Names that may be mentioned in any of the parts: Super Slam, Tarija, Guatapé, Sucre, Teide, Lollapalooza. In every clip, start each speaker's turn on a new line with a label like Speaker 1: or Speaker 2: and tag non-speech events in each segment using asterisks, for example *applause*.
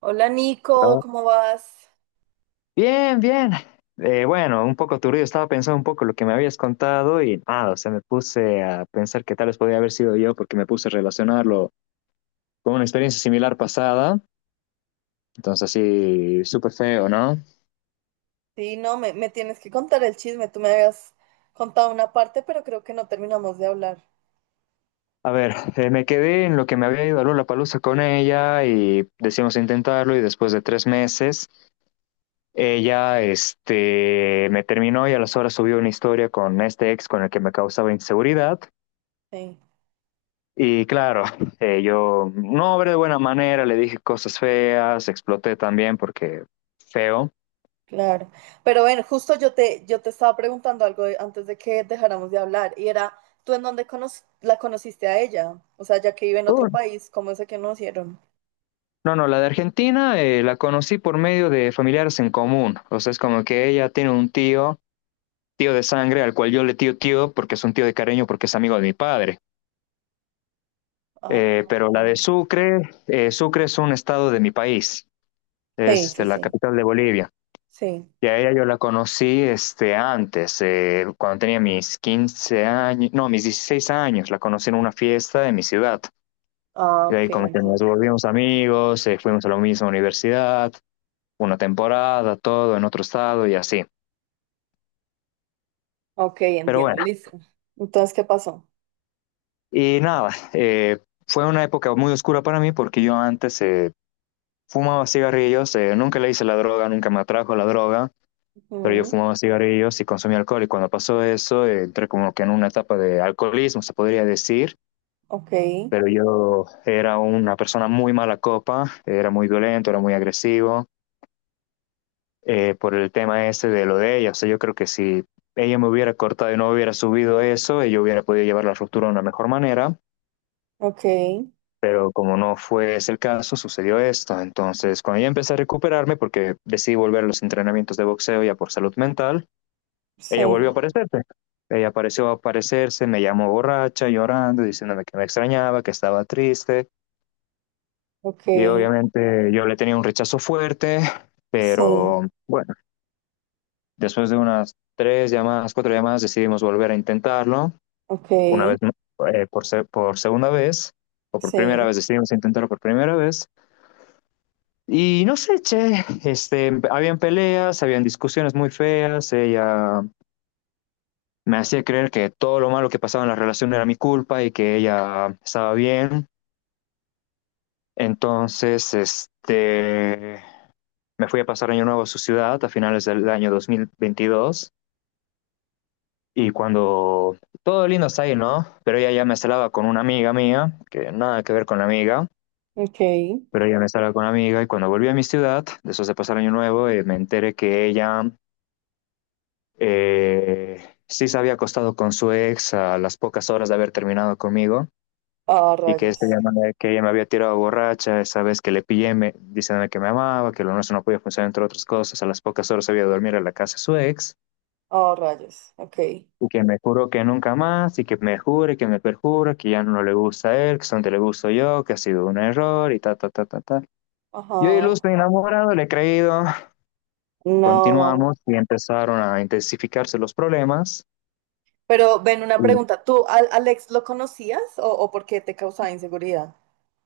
Speaker 1: Hola Nico,
Speaker 2: Ah,
Speaker 1: ¿cómo vas?
Speaker 2: Bien, bien. Bueno, un poco turbido. Estaba pensando un poco lo que me habías contado y nada, o sea, me puse a pensar que tal vez podía haber sido yo porque me puse a relacionarlo con una experiencia similar pasada. Entonces, así, súper feo, ¿no?
Speaker 1: Sí, no, me tienes que contar el chisme. Tú me habías contado una parte, pero creo que no terminamos de hablar.
Speaker 2: A ver, me quedé en lo que me había ido a Lollapalooza con ella y decidimos intentarlo y después de tres meses, ella, me terminó y a las horas subió una historia con este ex con el que me causaba inseguridad.
Speaker 1: Sí,
Speaker 2: Y claro, *laughs* yo no obré de buena manera, le dije cosas feas, exploté también porque feo.
Speaker 1: claro. Pero bueno, justo yo te estaba preguntando antes de que dejáramos de hablar y era, ¿tú en dónde la conociste a ella? O sea, ya que vive en
Speaker 2: Uh,
Speaker 1: otro país, ¿cómo se conocieron?
Speaker 2: No, no, la de Argentina la conocí por medio de familiares en común. O sea, es como que ella tiene un tío, tío de sangre, al cual yo le tío tío porque es un tío de cariño, porque es amigo de mi padre.
Speaker 1: Ah,
Speaker 2: Pero la de
Speaker 1: ok.
Speaker 2: Sucre, Sucre es un estado de mi país, es
Speaker 1: Sí, sí,
Speaker 2: la
Speaker 1: sí,
Speaker 2: capital de Bolivia.
Speaker 1: sí.
Speaker 2: Ya ella yo la conocí antes, cuando tenía mis 15 años, no, mis 16 años, la conocí en una fiesta de mi ciudad.
Speaker 1: Ah,
Speaker 2: Y de
Speaker 1: ok,
Speaker 2: ahí como que nos
Speaker 1: entiendo.
Speaker 2: volvimos amigos, fuimos a la misma universidad, una temporada, todo en otro estado y así.
Speaker 1: Ok,
Speaker 2: Pero
Speaker 1: entiendo,
Speaker 2: bueno,
Speaker 1: listo. Entonces, ¿qué pasó?
Speaker 2: y nada, fue una época muy oscura para mí porque yo antes fumaba cigarrillos, nunca le hice la droga, nunca me atrajo la droga, pero yo
Speaker 1: Ujú.
Speaker 2: fumaba cigarrillos y consumía alcohol y cuando pasó eso entré como que en una etapa de alcoholismo, se podría decir,
Speaker 1: Ok,
Speaker 2: pero yo era una persona muy mala copa, era muy violento, era muy agresivo, por el tema ese de lo de ella. O sea, yo creo que si ella me hubiera cortado y no hubiera subido eso, yo hubiera podido llevar la ruptura de una mejor manera,
Speaker 1: ok,
Speaker 2: pero como no fue ese el caso, sucedió esto. Entonces, cuando yo empecé a recuperarme, porque decidí volver a los entrenamientos de boxeo ya por salud mental, ella
Speaker 1: sí.
Speaker 2: volvió a aparecerse. Ella apareció a aparecerse, me llamó borracha, llorando, diciéndome que me extrañaba, que estaba triste.
Speaker 1: Ok,
Speaker 2: Y obviamente yo le tenía un rechazo fuerte,
Speaker 1: sí,
Speaker 2: pero bueno, después de unas tres llamadas, cuatro llamadas, decidimos volver a intentarlo.
Speaker 1: ok,
Speaker 2: Una vez, por segunda vez, o por primera
Speaker 1: sí,
Speaker 2: vez, decidimos intentarlo por primera vez. Y no sé, che, habían peleas, habían discusiones muy feas, ella me hacía creer que todo lo malo que pasaba en la relación era mi culpa y que ella estaba bien. Entonces, me fui a pasar Año Nuevo a su ciudad a finales del año 2022 y cuando todo lindo está ahí, ¿no? Pero ella ya me instalaba con una amiga mía, que nada que ver con la amiga,
Speaker 1: ok.
Speaker 2: pero ella me instalaba con la amiga y cuando volví a mi ciudad, después de pasar Año Nuevo, me enteré que ella eh, sí se había acostado con su ex a las pocas horas de haber terminado conmigo
Speaker 1: Ah,
Speaker 2: y que,
Speaker 1: rayos,
Speaker 2: este, que ella me había tirado borracha esa vez que le pillé me, diciéndome que me amaba, que lo nuestro no podía funcionar entre otras cosas, a las pocas horas había de dormir a la casa de su ex
Speaker 1: ah, rayos, ok.
Speaker 2: y que me juró que nunca más, y que me jure, que me perjure, que ya no le gusta a él, que solamente le gusto yo, que ha sido un error, y ta, ta, ta, ta, ta. Yo
Speaker 1: Ajá,
Speaker 2: iluso enamorado, le he creído,
Speaker 1: no.
Speaker 2: continuamos y empezaron a intensificarse los problemas.
Speaker 1: Pero ven, una
Speaker 2: Y
Speaker 1: pregunta. ¿Tú al Alex lo conocías o por qué te causaba inseguridad?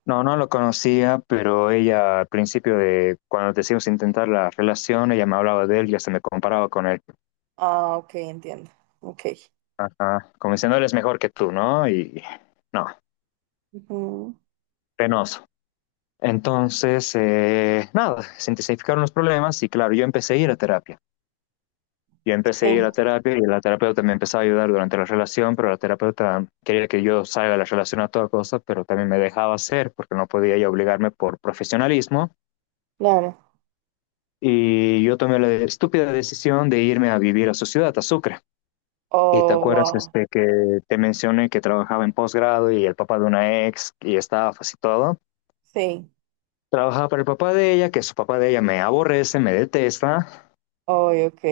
Speaker 2: No, no lo conocía, pero ella al principio de cuando decidimos intentar la relación, ella me hablaba de él y hasta me comparaba con él.
Speaker 1: Ah, ok, entiendo. Ok.
Speaker 2: Ajá, como diciendo, él es mejor que tú, ¿no? Y no,
Speaker 1: Ujú.
Speaker 2: penoso. Entonces, nada, se intensificaron los problemas y claro, yo empecé a ir a terapia. Yo empecé a ir
Speaker 1: Sí,
Speaker 2: a terapia y la terapeuta me empezó a ayudar durante la relación, pero la terapeuta quería que yo salga de la relación a toda cosa, pero también me dejaba hacer porque no podía ella obligarme por profesionalismo.
Speaker 1: claro.
Speaker 2: Y yo tomé la estúpida decisión de irme a vivir a su ciudad, a Sucre. Y te
Speaker 1: Oh,
Speaker 2: acuerdas
Speaker 1: wow.
Speaker 2: que te mencioné que trabajaba en posgrado y el papá de una ex y estafas y todo.
Speaker 1: Sí.
Speaker 2: Trabajaba para el papá de ella, que su papá de ella me aborrece, me detesta.
Speaker 1: Oh, ok,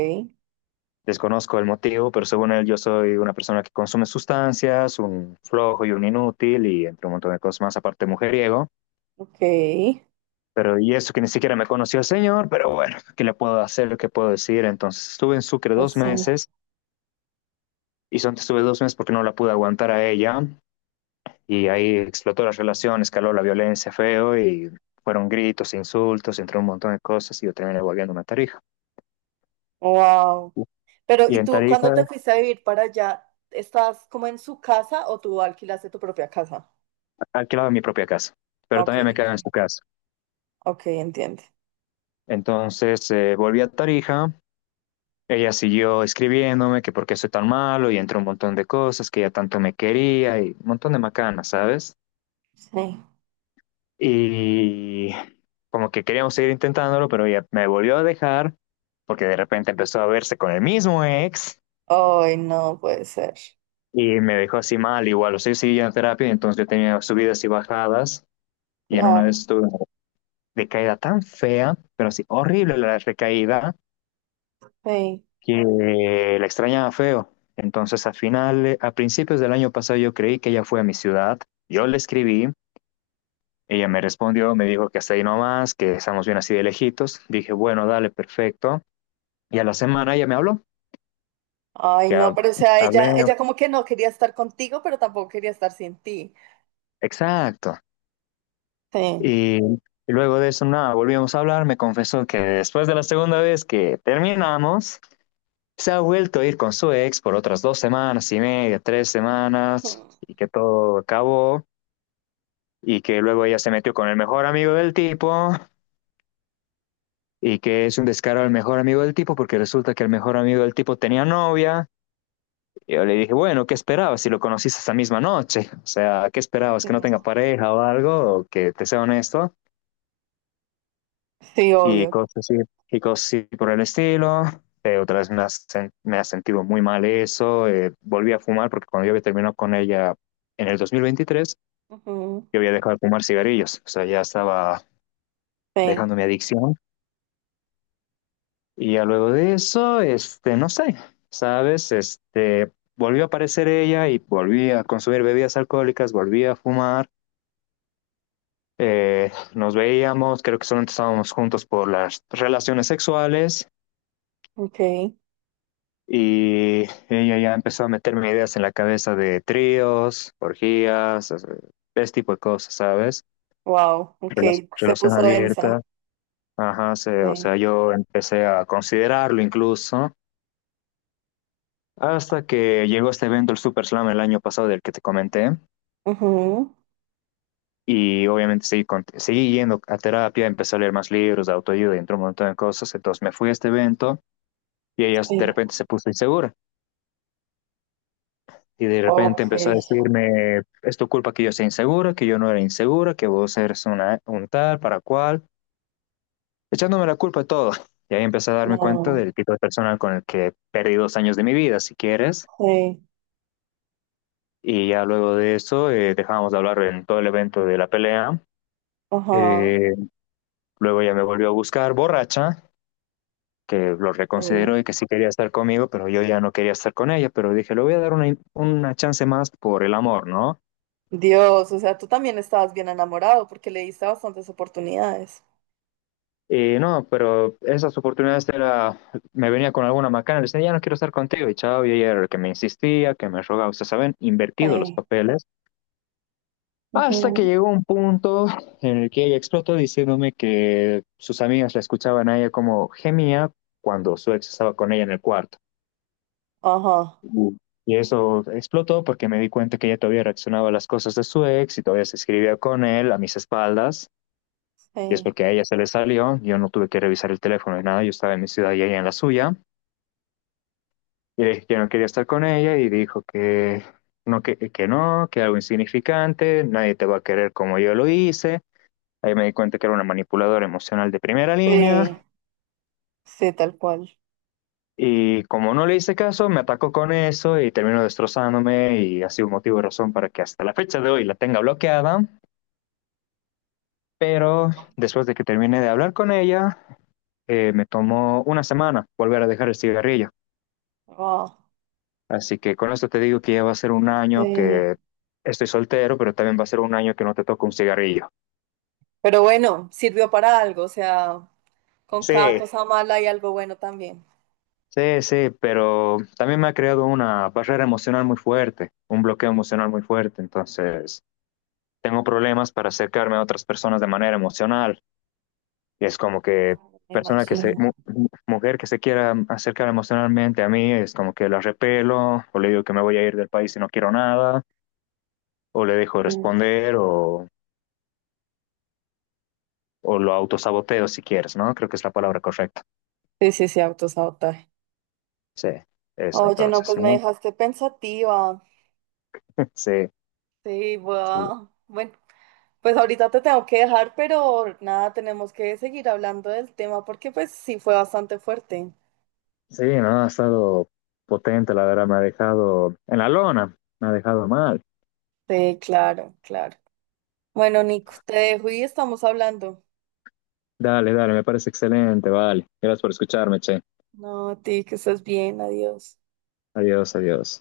Speaker 2: Desconozco el motivo, pero según él yo soy una persona que consume sustancias, un flojo y un inútil y entre un montón de cosas más, aparte mujeriego.
Speaker 1: ok.
Speaker 2: Pero y eso que ni siquiera me conoció el señor, pero bueno, ¿qué le puedo hacer? ¿Qué puedo decir? Entonces estuve en Sucre dos
Speaker 1: Eso.
Speaker 2: meses y solamente estuve dos meses porque no la pude aguantar a ella y ahí explotó la relación, escaló la violencia feo y fueron gritos, insultos, entre un montón de cosas y yo terminé volviendo a Tarija.
Speaker 1: Wow. Pero,
Speaker 2: Y
Speaker 1: ¿y
Speaker 2: en
Speaker 1: tú cuando
Speaker 2: Tarija
Speaker 1: te fuiste a vivir para allá, estás como en su casa o tú alquilaste tu propia casa?
Speaker 2: alquilaba mi propia casa, pero
Speaker 1: Ok,
Speaker 2: también me
Speaker 1: ok,
Speaker 2: quedaba en su casa.
Speaker 1: ok, entiende.
Speaker 2: Entonces volví a Tarija, ella siguió escribiéndome que por qué soy tan malo y entró un montón de cosas, que ella tanto me quería y un montón de macanas, ¿sabes?
Speaker 1: Sí.
Speaker 2: Y como que queríamos seguir intentándolo, pero ella me volvió a dejar porque de repente empezó a verse con el mismo ex
Speaker 1: Ay, no puede ser.
Speaker 2: y me dejó así mal, igual, o sea, yo seguía en terapia, entonces yo tenía subidas y bajadas y en una
Speaker 1: Claro,
Speaker 2: vez tuve una recaída tan fea, pero así horrible la recaída,
Speaker 1: sí.
Speaker 2: que la extrañaba feo. Entonces, a final, a principios del año pasado, yo creí que ella fue a mi ciudad. Yo le escribí, ella me respondió, me dijo que hasta ahí nomás, que estamos bien así de lejitos. Dije, bueno, dale, perfecto. Y a la semana ella me habló,
Speaker 1: Ay,
Speaker 2: que
Speaker 1: no,
Speaker 2: hab-
Speaker 1: pero o sea, ella,
Speaker 2: hablé,
Speaker 1: ella como que no quería estar contigo, pero tampoco quería estar sin ti.
Speaker 2: exacto.
Speaker 1: Sí.
Speaker 2: Y luego de eso, nada, volvimos a hablar. Me confesó que después de la segunda vez que terminamos, se ha vuelto a ir con su ex por otras dos semanas y media, tres semanas,
Speaker 1: Mm.
Speaker 2: y que todo acabó. Y que luego ella se metió con el mejor amigo del tipo y que es un descaro al mejor amigo del tipo porque resulta que el mejor amigo del tipo tenía novia. Y yo le dije, bueno, ¿qué esperabas si lo conociste esa misma noche? O sea, ¿qué esperabas?
Speaker 1: Sí.
Speaker 2: ¿Que no tenga pareja o algo? ¿O que te sea honesto?
Speaker 1: Sí,
Speaker 2: Y
Speaker 1: obvio.
Speaker 2: cosas así, y cosas así por el estilo. Otra vez me ha sentido muy mal eso. Volví a fumar porque cuando yo había terminado con ella en el 2023,
Speaker 1: Ujú.
Speaker 2: yo había dejado de fumar cigarrillos. O sea, ya estaba
Speaker 1: Sí,
Speaker 2: dejando mi adicción. Y ya luego de eso, no sé, ¿sabes? Volvió a aparecer ella y volví a consumir bebidas alcohólicas, volví a fumar, nos veíamos, creo que solamente estábamos juntos por las relaciones sexuales
Speaker 1: ok.
Speaker 2: y ella ya empezó a meterme ideas en la cabeza de tríos, orgías, ese tipo de cosas, ¿sabes?
Speaker 1: Wow, ok. Se
Speaker 2: Relación
Speaker 1: puso densa.
Speaker 2: abierta, ajá, o
Speaker 1: Sí.
Speaker 2: sea, yo empecé a considerarlo incluso. Hasta que llegó este evento, el Super Slam, el año pasado del que te comenté,
Speaker 1: Ujú.
Speaker 2: y obviamente seguí yendo a terapia, empecé a leer más libros de autoayuda y entró un montón de cosas, entonces me fui a este evento y ella de
Speaker 1: Sí.
Speaker 2: repente se puso insegura y de repente
Speaker 1: Ok.
Speaker 2: empezó a decirme, es tu culpa que yo sea insegura, que yo no era insegura, que vos eres una, un tal, para cual, echándome la culpa de todo. Y ahí empecé a darme cuenta
Speaker 1: No,
Speaker 2: del tipo de persona con el que perdí dos años de mi vida, si quieres.
Speaker 1: sí.
Speaker 2: Y ya luego de eso dejamos de hablar en todo el evento de la pelea.
Speaker 1: Ajá.
Speaker 2: Eh, Luego ella me volvió a buscar borracha, que lo
Speaker 1: Sí.
Speaker 2: reconsideró y que sí quería estar conmigo, pero yo ya no quería estar con ella, pero dije, le voy a dar una chance más por el amor, ¿no?
Speaker 1: Dios, o sea, tú también estabas bien enamorado porque le diste bastantes oportunidades.
Speaker 2: Y no, pero esas oportunidades era, me venía con alguna macana, le decía, ya no quiero estar contigo, y chao, y ella era el que me insistía, que me rogaba, ustedes saben, invertido los
Speaker 1: Sí,
Speaker 2: papeles, hasta que
Speaker 1: ujú.
Speaker 2: llegó un punto en el que ella explotó diciéndome que sus amigas la escuchaban a ella como gemía cuando su ex estaba con ella en el cuarto.
Speaker 1: Ajá,
Speaker 2: Uh, Y eso explotó porque me di cuenta que ella todavía reaccionaba a las cosas de su ex y todavía se escribía con él a mis espaldas. Y es
Speaker 1: sí.
Speaker 2: porque a ella se le salió, yo no tuve que revisar el teléfono ni nada, yo estaba en mi ciudad y ella en la suya. Y le dije que no quería estar con ella y dijo que que no, que algo insignificante, nadie te va a querer como yo lo hice. Ahí me di cuenta que era una manipuladora emocional de primera
Speaker 1: Sí,
Speaker 2: línea.
Speaker 1: sí, tal cual.
Speaker 2: Y como no le hice caso, me atacó con eso y terminó destrozándome y ha sido motivo y razón para que hasta la fecha de hoy la tenga bloqueada. Pero después de que terminé de hablar con ella, me tomó una semana volver a dejar el cigarrillo.
Speaker 1: Wow.
Speaker 2: Así que con esto te digo que ya va a ser un año
Speaker 1: Sí.
Speaker 2: que estoy soltero, pero también va a ser un año que no te toco un cigarrillo.
Speaker 1: Pero bueno, sirvió para algo, o sea, con cada
Speaker 2: Sí,
Speaker 1: cosa mala hay algo bueno también,
Speaker 2: sí, sí, pero también me ha creado una barrera emocional muy fuerte, un bloqueo emocional muy fuerte. Entonces tengo problemas para acercarme a otras personas de manera emocional. Y es como que
Speaker 1: me Sí.
Speaker 2: persona que se,
Speaker 1: imagino.
Speaker 2: mu- mujer que se quiera acercar emocionalmente a mí, es como que la repelo, o le digo que me voy a ir del país y no quiero nada, o le dejo de
Speaker 1: Sí.
Speaker 2: responder, o lo autosaboteo si quieres, ¿no? Creo que es la palabra correcta.
Speaker 1: Sí, sí, sí, autosabotaje.
Speaker 2: Sí, eso
Speaker 1: Oye, no,
Speaker 2: entonces,
Speaker 1: pues me
Speaker 2: ¿no?
Speaker 1: dejaste pensativa.
Speaker 2: *laughs* Sí,
Speaker 1: Sí,
Speaker 2: sí,
Speaker 1: voy. Bueno, pues ahorita te tengo que dejar, pero nada, tenemos que seguir hablando del tema porque pues sí fue bastante fuerte.
Speaker 2: sí, no, ha estado potente, la verdad, me ha dejado en la lona, me ha dejado mal.
Speaker 1: Sí, claro, claro. Bueno, Nico, te dejo y estamos hablando.
Speaker 2: Dale, dale, me parece excelente, vale. Gracias por escucharme, che.
Speaker 1: No, a ti que estás bien, adiós.
Speaker 2: Adiós, adiós.